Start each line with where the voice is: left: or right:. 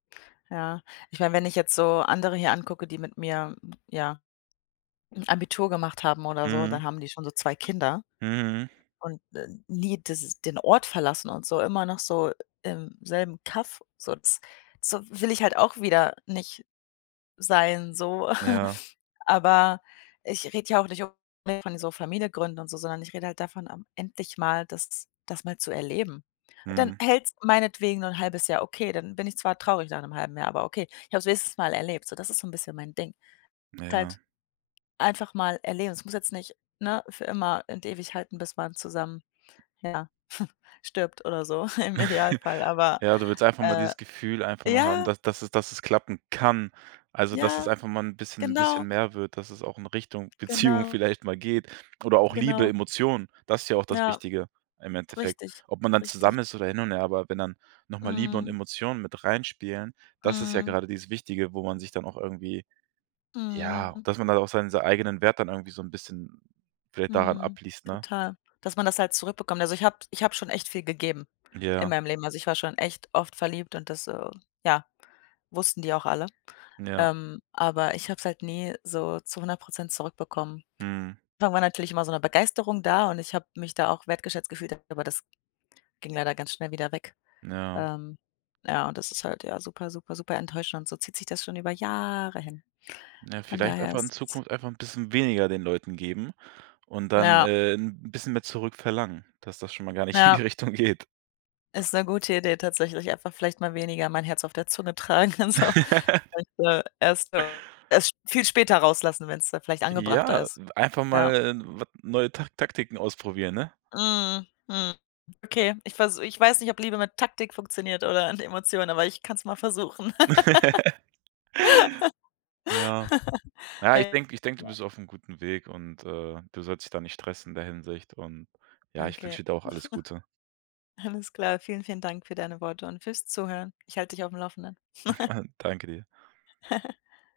left: Ja. Ich meine, wenn ich jetzt so andere hier angucke, die mit mir, ja, Abitur gemacht haben oder so,
right: Mhm.
left: dann haben die schon so 2 Kinder
right: Mhm.
left: und, äh, nie das ist den Ort verlassen und so, immer noch so im selben Kaff, so das so, will ich halt auch wieder nicht sein, so.
right: Ja.
left: Aber ich rede ja auch nicht unbedingt von so Familie gründen und so, sondern ich rede halt davon, ähm, endlich mal das das mal zu erleben. Dann
right: Mhm.
left: hält es meinetwegen nur 'n 1/2 Jahr okay, dann bin ich zwar traurig nach 'nem 1/2 Jahr, aber okay. Ich habe es wenigstens mal erlebt, so das ist so 'n bisschen mein Ding. Und
right: Ja.
left: halt einfach mal erleben. Das muss jetzt nicht, ne, für immer und ewig halten, bis man zusammen, ja, stirbt oder so im Idealfall, aber,
right: Ja, du willst einfach mal
left: äh
right: dieses Gefühl einfach nur haben,
left: ja.
right: da dass es dass es klappen kann. Also, dass es
left: Ja,
right: einfach mal 'n bisschen
left: genau.
right: bisschen mehr wird, dass es auch in Richtung Beziehung
left: Genau.
right: vielleicht mal geht. Oder auch Liebe,
left: Genau.
right: Emotionen. Das ist ja auch das
left: Ja.
right: Wichtige im Endeffekt.
left: Richtig.
right: Ob man dann
left: Richtig.
right: zusammen ist oder hin und her, aber wenn dann noch mal Liebe und
left: Mhm.
right: Emotionen mit reinspielen, das ist ja
left: Mhm.
right: grade dieses Wichtige, wo man sich dann auch irgendwie ja,
left: Mhm.
right: dass man dann auch sei sein eigenen Wert dann irgendwie so 'n bisschen vielleicht daran
left: Mhm,
right: abliest, ne?
left: total, dass man das halt zurückbekommt. Also, ich habe ich habe schon echt viel gegeben in
right: Ja.
left: meinem Leben. Also, ich war schon echt oft verliebt und das, äh, ja, wussten die auch alle,
right: Ja.
left: ähm, aber ich habe es halt nie so zu 100 % zurückbekommen.
right: Mhm.
left: Am Anfang war natürlich immer so 'ne Begeisterung da und ich habe mich da auch wertgeschätzt gefühlt, aber das ging leider ganz schnell wieder weg,
right: Ja.
left: ähm, ja, und das ist halt ja super, super, super enttäuschend. So zieht sich das schon über Jahre hin.
right: Ja,
left: Von
right: vielleicht
left: daher
right: einfach in
left: ist es
right: Zukunft einfach 'n bisschen weniger den Leuten geben und dann,
left: Ja.
right: äh, 'n bisschen mehr zurückverlangen, dass das schon mal gar nicht in die
left: Ja.
right: Richtung geht.
left: Ist 'ne gute Idee tatsächlich, einfach vielleicht mal weniger mein Herz auf der Zunge tragen und so. [unintelligible] Und, äh, erst so erst sp viel später rauslassen, wenn's dann vielleicht angebrachter
right: Ja,
left: ist.
right: einfach
left: Ja.
right: mal 'n wat neue Tak Taktiken ausprobieren, ne?
left: Mhm, Mhm, okay, ich versu ich weiß nicht, ob Liebe mit Taktik funktioniert oder mit Emotionen, aber ich kann es mal versuchen.
right: Ja. Ja, ich denke ich denke, du
left: Ja.
right: bist aufm guten Weg und, äh, du sollst dich da nicht stressen in der Hinsicht und, ja, ich wünsche
left: Okay.
right: dir da auch alles Gute.
left: Alles klar. Vielen, vielen Dank für deine Worte und für's Zuhören. Ich halte dich auf dem Laufenden.
right: Danke dir.